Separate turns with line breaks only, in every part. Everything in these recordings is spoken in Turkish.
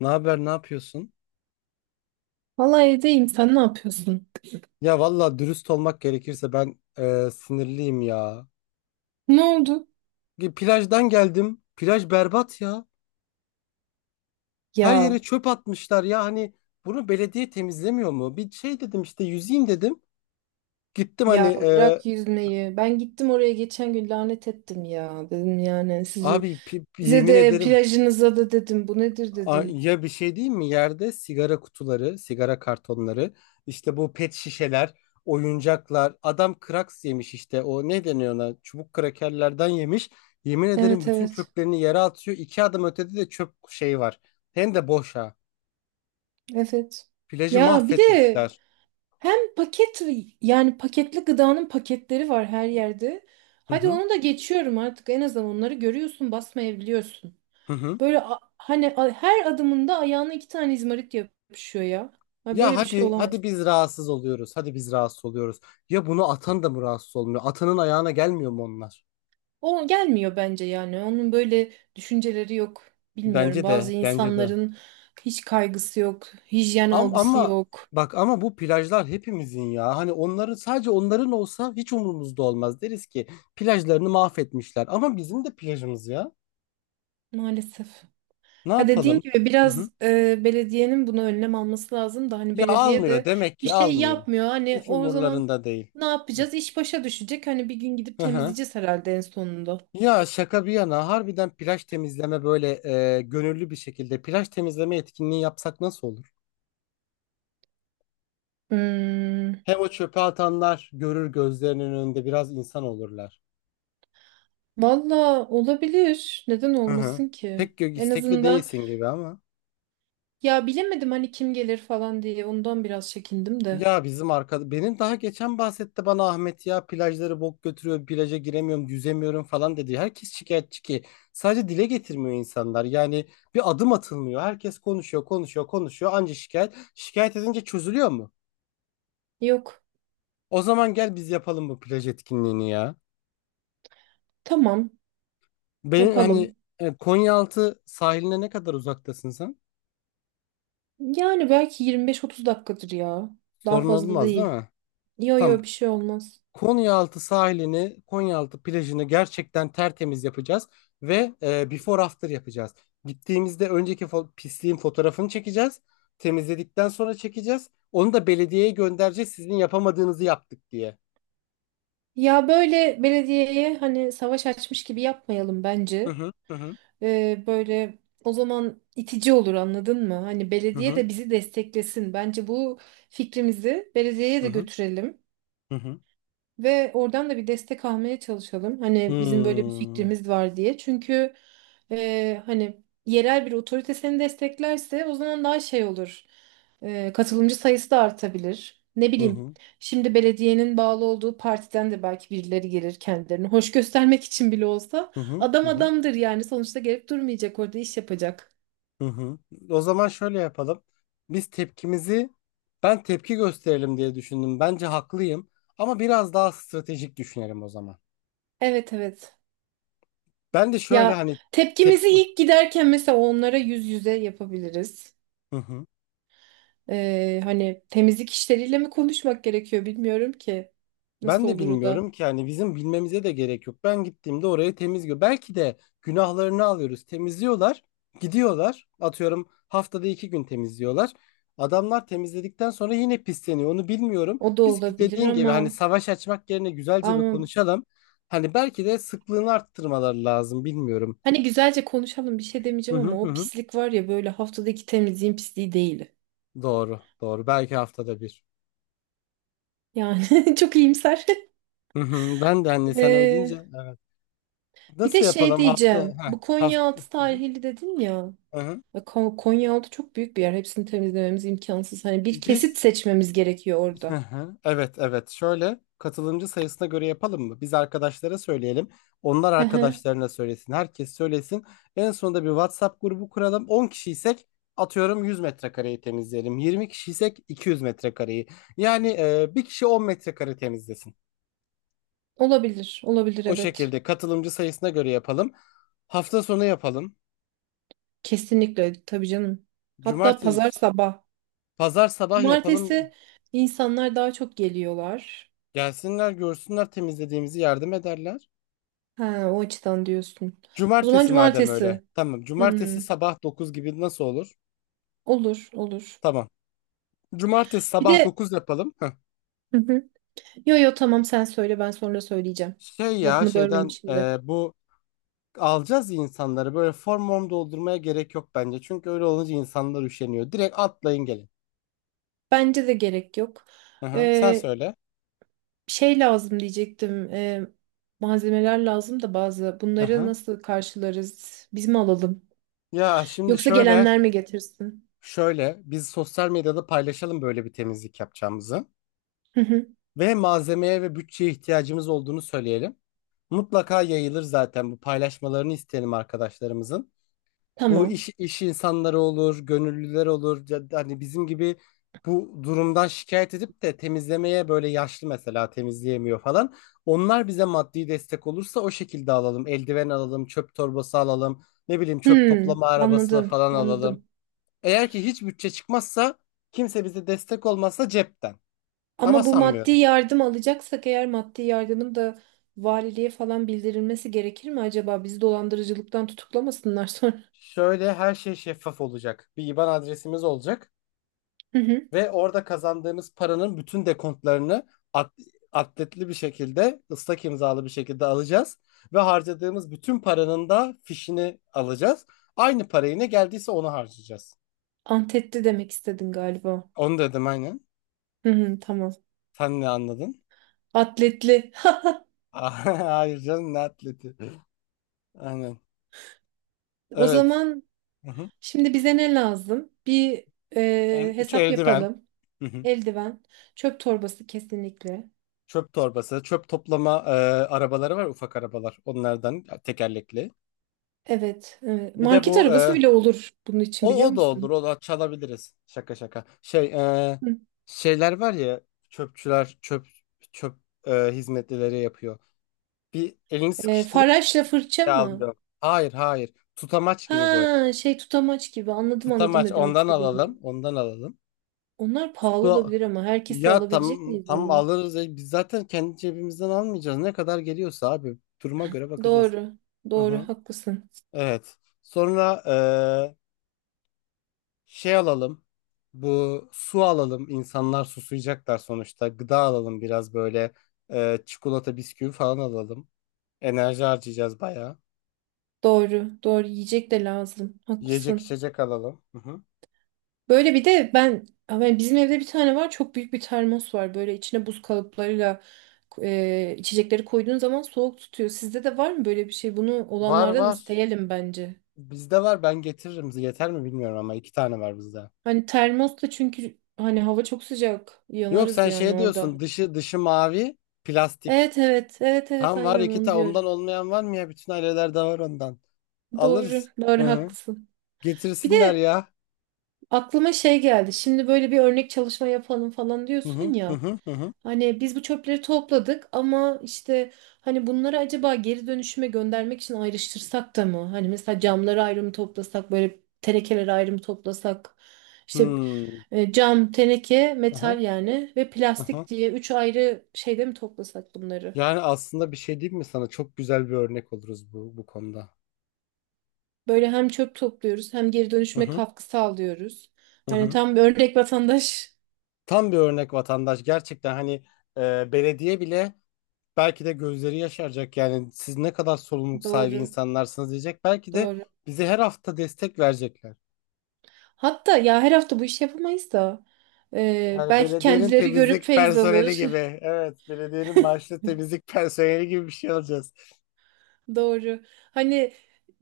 Ne haber, ne yapıyorsun?
Valla evdeyim. Sen ne yapıyorsun?
Ya valla dürüst olmak gerekirse ben sinirliyim ya.
Ne oldu?
Plajdan geldim. Plaj berbat ya. Her
Ya
yere çöp atmışlar ya. Hani bunu belediye temizlemiyor mu? Bir şey dedim işte yüzeyim dedim. Gittim hani
ya bırak yüzmeyi. Ben gittim oraya geçen gün lanet ettim ya. Dedim yani sizi,
abi
size
yemin
de
ederim.
plajınıza da dedim. Bu nedir dedim.
Ya bir şey değil mi? Yerde sigara kutuları, sigara kartonları, işte bu pet şişeler, oyuncaklar. Adam kraks yemiş işte. O ne deniyor ona? Çubuk krakerlerden yemiş. Yemin ederim
Evet
bütün
evet.
çöplerini yere atıyor. İki adım ötede de çöp şey var. Hem de boş ha.
Evet.
Plajı
Ya bir de
mahvetmişler.
hem paket yani paketli gıdanın paketleri var her yerde.
Hı
Hadi
hı.
onu da geçiyorum artık. En azından onları görüyorsun, basmayabiliyorsun.
Hı hı.
Böyle her adımında ayağına iki tane izmarit yapışıyor ya. Ha,
Ya
böyle bir şey
hadi
olamaz.
hadi biz rahatsız oluyoruz. Hadi biz rahatsız oluyoruz. Ya bunu atan da mı rahatsız olmuyor? Atanın ayağına gelmiyor mu onlar?
O gelmiyor bence yani. Onun böyle düşünceleri yok.
Bence
Bilmiyorum.
de,
Bazı
bence de.
insanların hiç kaygısı yok, hijyen algısı
Ama,
yok.
bak ama bu plajlar hepimizin ya. Hani onların sadece onların olsa hiç umurumuzda olmaz. Deriz ki plajlarını mahvetmişler. Ama bizim de plajımız ya.
Maalesef.
Ne
Ha, dediğin
yapalım?
gibi
Hı hı.
biraz belediyenin buna önlem alması lazım da hani
Ya
belediye
almıyor
de
demek
bir
ki
şey
almıyor.
yapmıyor. Hani
Hiç
o zaman
umurlarında değil.
ne
Hı
yapacağız? İş başa düşecek. Hani bir gün gidip
hı. Hı.
temizleyeceğiz herhalde en sonunda.
Ya şaka bir yana harbiden plaj temizleme böyle gönüllü bir şekilde plaj temizleme etkinliği yapsak nasıl olur?
Hmm,
Hem o çöpe atanlar görür gözlerinin önünde biraz insan olurlar.
valla olabilir. Neden
Hı hı.
olmasın ki?
Pek
En
istekli
azından
değilsin gibi ama.
ya bilemedim hani kim gelir falan diye ondan biraz çekindim de.
Ya bizim arkada benim daha geçen bahsetti bana Ahmet ya plajları bok götürüyor plaja giremiyorum yüzemiyorum falan dedi. Herkes şikayetçi ki sadece dile getirmiyor insanlar yani bir adım atılmıyor. Herkes konuşuyor konuşuyor konuşuyor anca şikayet şikayet edince çözülüyor mu?
Yok.
O zaman gel biz yapalım bu plaj etkinliğini ya.
Tamam,
Benim hani
yapalım.
Konyaaltı sahiline ne kadar uzaktasın sen?
Yani belki 25-30 dakikadır ya. Daha
Sorun
fazla
olmaz değil
değil.
mi?
Yo
Tamam.
yo, bir şey olmaz.
Konyaaltı sahilini, Konyaaltı plajını gerçekten tertemiz yapacağız ve before after yapacağız. Gittiğimizde önceki pisliğin fotoğrafını çekeceğiz. Temizledikten sonra çekeceğiz. Onu da belediyeye göndereceğiz sizin yapamadığınızı yaptık diye.
Ya böyle belediyeye hani savaş açmış gibi yapmayalım
Hı
bence.
hı. Hı hı.
Böyle o zaman itici olur, anladın mı? Hani
Hı
belediye
hı.
de bizi desteklesin. Bence bu fikrimizi belediyeye
Hı
de
hı.
götürelim.
Hı hı.
Ve oradan da bir destek almaya çalışalım. Hani bizim böyle bir
Hmm,
fikrimiz var diye. Çünkü hani yerel bir otorite seni desteklerse o zaman daha şey olur. Katılımcı sayısı da artabilir. Ne
hı
bileyim.
hı.
Şimdi belediyenin bağlı olduğu partiden de belki birileri gelir kendilerini hoş göstermek için bile olsa.
Hı hı.
Adam
Hı hı,
adamdır yani. Sonuçta gelip durmayacak, orada iş yapacak.
hı hı. O zaman şöyle yapalım. Biz tepkimizi Ben tepki gösterelim diye düşündüm. Bence haklıyım ama biraz daha stratejik düşünelim o zaman.
Evet evet.
Ben de şöyle
Ya
hani tep
tepkimizi ilk giderken mesela onlara yüz yüze yapabiliriz.
Hı hı.
Hani temizlik işleriyle mi konuşmak gerekiyor bilmiyorum ki.
Ben
Nasıl
de
olur o da?
bilmiyorum ki yani bizim bilmemize de gerek yok. Ben gittiğimde orayı temiz, belki de günahlarını alıyoruz. Temizliyorlar, gidiyorlar. Atıyorum haftada iki gün temizliyorlar. Adamlar temizledikten sonra yine pisleniyor. Onu bilmiyorum.
O da
Biz
olabilir
dediğin gibi hani
ama
savaş açmak yerine güzelce bir
ama
konuşalım. Hani belki de sıklığını arttırmaları lazım. Bilmiyorum.
hani güzelce konuşalım, bir şey
Hı
demeyeceğim
hı
ama
hı.
o
Hı.
pislik var ya, böyle haftadaki temizliğin pisliği değil.
Doğru, doğru. Belki haftada bir.
Yani çok iyimser.
Hı hı. Ben de hani sen öyle
Ee,
deyince.
Bir de
Nasıl
şey
yapalım hafta
diyeceğim.
heh,
Bu
hafta.
Konyaaltı sahili dedin ya.
Hı hı.
Ya Konyaaltı çok büyük bir yer. Hepsini temizlememiz imkansız. Hani bir
Biz,
kesit seçmemiz gerekiyor
hı
orada.
hı, evet evet şöyle katılımcı sayısına göre yapalım mı? Biz arkadaşlara söyleyelim. Onlar
Hı hı.
arkadaşlarına söylesin. Herkes söylesin. En sonunda bir WhatsApp grubu kuralım. 10 kişiysek atıyorum 100 metrekareyi temizleyelim. 20 kişiysek 200 metrekareyi. Yani bir kişi 10 metrekare temizlesin.
Olabilir. Olabilir
O
evet.
şekilde katılımcı sayısına göre yapalım. Hafta sonu yapalım.
Kesinlikle tabii canım. Hatta pazar
Cumartesi,
sabah.
pazar sabah yapalım.
Cumartesi insanlar daha çok geliyorlar.
Gelsinler görsünler temizlediğimizi yardım ederler.
Ha, o açıdan diyorsun. O zaman
Cumartesi madem öyle.
cumartesi.
Tamam. Cumartesi
Hmm,
sabah 9 gibi nasıl olur?
olur olur.
Tamam. Cumartesi
Bir
sabah
de.
9 yapalım. Heh.
Hı hı. Yo yo, tamam, sen söyle, ben sonra söyleyeceğim.
Şey ya
Lafını bölmeyeyim
şeyden
şimdi.
bu alacağız ya insanları böyle form form doldurmaya gerek yok bence. Çünkü öyle olunca insanlar üşeniyor. Direkt atlayın gelin.
Bence de gerek yok.
Hı hı. Sen
Ee,
söyle.
Şey lazım diyecektim. Malzemeler lazım da bazı.
Hı
Bunları
hı.
nasıl karşılarız? Biz mi alalım?
Ya şimdi
Yoksa
şöyle
gelenler mi getirsin?
şöyle biz sosyal medyada paylaşalım böyle bir temizlik yapacağımızı.
Hı hı.
Ve malzemeye ve bütçeye ihtiyacımız olduğunu söyleyelim. Mutlaka yayılır zaten, bu paylaşmalarını isteyelim arkadaşlarımızın. Bu
Tamam.
iş insanları olur, gönüllüler olur. Ya da hani bizim gibi bu durumdan şikayet edip de temizlemeye böyle yaşlı mesela temizleyemiyor falan. Onlar bize maddi destek olursa o şekilde alalım. Eldiven alalım, çöp torbası alalım, ne bileyim çöp
Hmm,
toplama arabası
anladım,
falan alalım.
anladım.
Eğer ki hiç bütçe çıkmazsa kimse bize destek olmazsa cepten. Ama
Ama bu maddi
sanmıyorum.
yardım alacaksak, eğer maddi yardımın da valiliğe falan bildirilmesi gerekir mi acaba? Bizi dolandırıcılıktan tutuklamasınlar sonra.
Şöyle her şey şeffaf olacak. Bir IBAN adresimiz olacak
Hı hı.
ve orada kazandığımız paranın bütün dekontlarını at- atletli bir şekilde, ıslak imzalı bir şekilde alacağız ve harcadığımız bütün paranın da fişini alacağız. Aynı parayı ne geldiyse onu harcayacağız.
Antetli demek istedin galiba.
Onu dedim aynen.
Hı hı, tamam.
Sen ne anladın?
Atletli.
Hayır canım, ne atleti. Aynen.
O
Evet.
zaman
Hı hı.
şimdi bize ne lazım? Bir hesap
Eldiven.
yapalım.
Hı hı.
Eldiven, çöp torbası kesinlikle.
Çöp torbası, çöp toplama arabaları var, ufak arabalar. Onlardan, tekerlekli.
Evet, evet.
Bir de
Market
bu
arabası bile olur bunun için,
o
biliyor
o da olur.
musun?
O da çalabiliriz. Şaka şaka. Şey e,
Hı.
şeyler var ya, çöpçüler çöp çöp hizmetlileri yapıyor. Bir elini sıkıştırıyor
Faraşla fırça
bir
mı?
alıyor. Hayır hayır. Tutamaç gibi böyle.
Ha, şey tutamaç gibi, anladım anladım
Tutamaç,
ne demek
ondan
istediğini.
alalım. Ondan alalım.
Onlar pahalı
Bu
olabilir ama herkese
ya,
alabilecek
tam
miyiz
tam
onu?
alırız. E, biz zaten kendi cebimizden almayacağız. Ne kadar geliyorsa abi duruma göre bakacağız.
Doğru.
Hı
Doğru
hı.
haklısın.
Evet. Sonra şey alalım. Bu su alalım. İnsanlar susayacaklar sonuçta. Gıda alalım biraz böyle. Çikolata, bisküvi falan alalım. Enerji harcayacağız bayağı.
Doğru. Doğru, yiyecek de lazım.
Yiyecek
Haklısın.
içecek alalım. Hı hı.
Böyle bir de ben, yani bizim evde bir tane var, çok büyük bir termos var. Böyle içine buz kalıplarıyla içecekleri koyduğun zaman soğuk tutuyor. Sizde de var mı böyle bir şey? Bunu
Var
olanlardan
var.
isteyelim bence.
Bizde var. Ben getiririm. Yeter mi bilmiyorum ama iki tane var bizde.
Hani termos da, çünkü hani hava çok sıcak.
Yok
Yanarız
sen
yani
şey
orada.
diyorsun. Dışı mavi, plastik.
Evet evet evet evet,
Tam var
aynen
iki
onu
tane.
diyorum.
Ondan olmayan var mı ya? Bütün ailelerde var ondan.
Doğru
Alırız. Hı
doğru
hı.
haklısın. Bir
Getirsinler
de
ya.
aklıma şey geldi. Şimdi böyle bir örnek çalışma yapalım falan
Hı hı
diyorsun
hı
ya.
hı hı. Hı.
Hani biz bu çöpleri topladık ama işte hani bunları acaba geri dönüşüme göndermek için ayrıştırsak da mı? Hani mesela camları ayrı mı toplasak, böyle tenekeleri ayrı mı toplasak? İşte
Hmm.
cam, teneke,
Aha.
metal yani, ve
Aha.
plastik diye üç ayrı şeyde mi toplasak bunları?
Yani aslında bir şey diyeyim mi sana? Çok güzel bir örnek oluruz bu konuda.
Böyle hem çöp topluyoruz hem geri
Hı
dönüşüme
hı,
katkı sağlıyoruz.
hı
Hani
hı.
tam bir örnek vatandaş.
Tam bir örnek vatandaş. Gerçekten hani belediye bile belki de gözleri yaşaracak. Yani siz ne kadar sorumluluk sahibi
Doğru,
insanlarsınız diyecek. Belki de
doğru.
bize her hafta destek verecekler.
Hatta ya her hafta bu işi yapamayız da
Yani
belki
belediyenin
kendileri görüp
temizlik
feyz
personeli
alır.
gibi. Evet, belediyenin maaşlı temizlik personeli gibi bir şey alacağız.
Doğru. Hani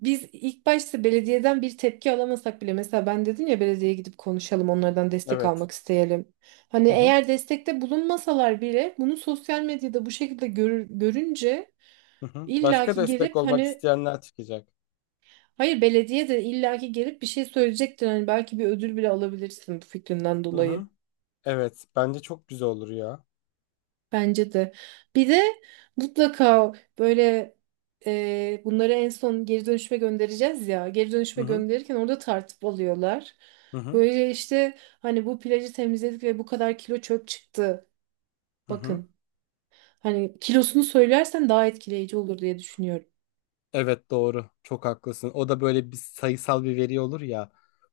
biz ilk başta belediyeden bir tepki alamasak bile, mesela ben dedim ya, belediyeye gidip konuşalım, onlardan destek
Evet.
almak isteyelim. Hani
Hı hı,
eğer destekte bulunmasalar bile bunu sosyal medyada bu şekilde görünce
hı hı. Başka
illaki
destek
gelip
olmak
hani.
isteyenler çıkacak.
Hayır, belediye de illaki gelip bir şey söyleyecektir. Hani belki bir ödül bile alabilirsin bu fikrinden
Hı
dolayı.
hı. Evet, bence çok güzel olur ya.
Bence de. Bir de mutlaka böyle bunları en son geri dönüşüme göndereceğiz ya. Geri
Hı
dönüşüme
hı.
gönderirken orada tartıp alıyorlar.
Hı hı.
Böyle işte hani bu plajı temizledik ve bu kadar kilo çöp çıktı.
Hı hı.
Bakın. Hani kilosunu söylersen daha etkileyici olur diye düşünüyorum.
Evet doğru. Çok haklısın. O da böyle bir sayısal bir veri olur ya.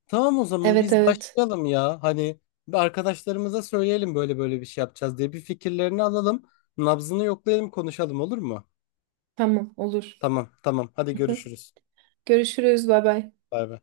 Tamam o zaman
Evet
biz
evet.
başlayalım ya. Hani bir arkadaşlarımıza söyleyelim böyle böyle bir şey yapacağız diye bir fikirlerini alalım. Nabzını yoklayalım konuşalım olur mu?
Tamam, olur.
Tamam tamam. Hadi görüşürüz.
Görüşürüz. Bay bay.
Bay bay.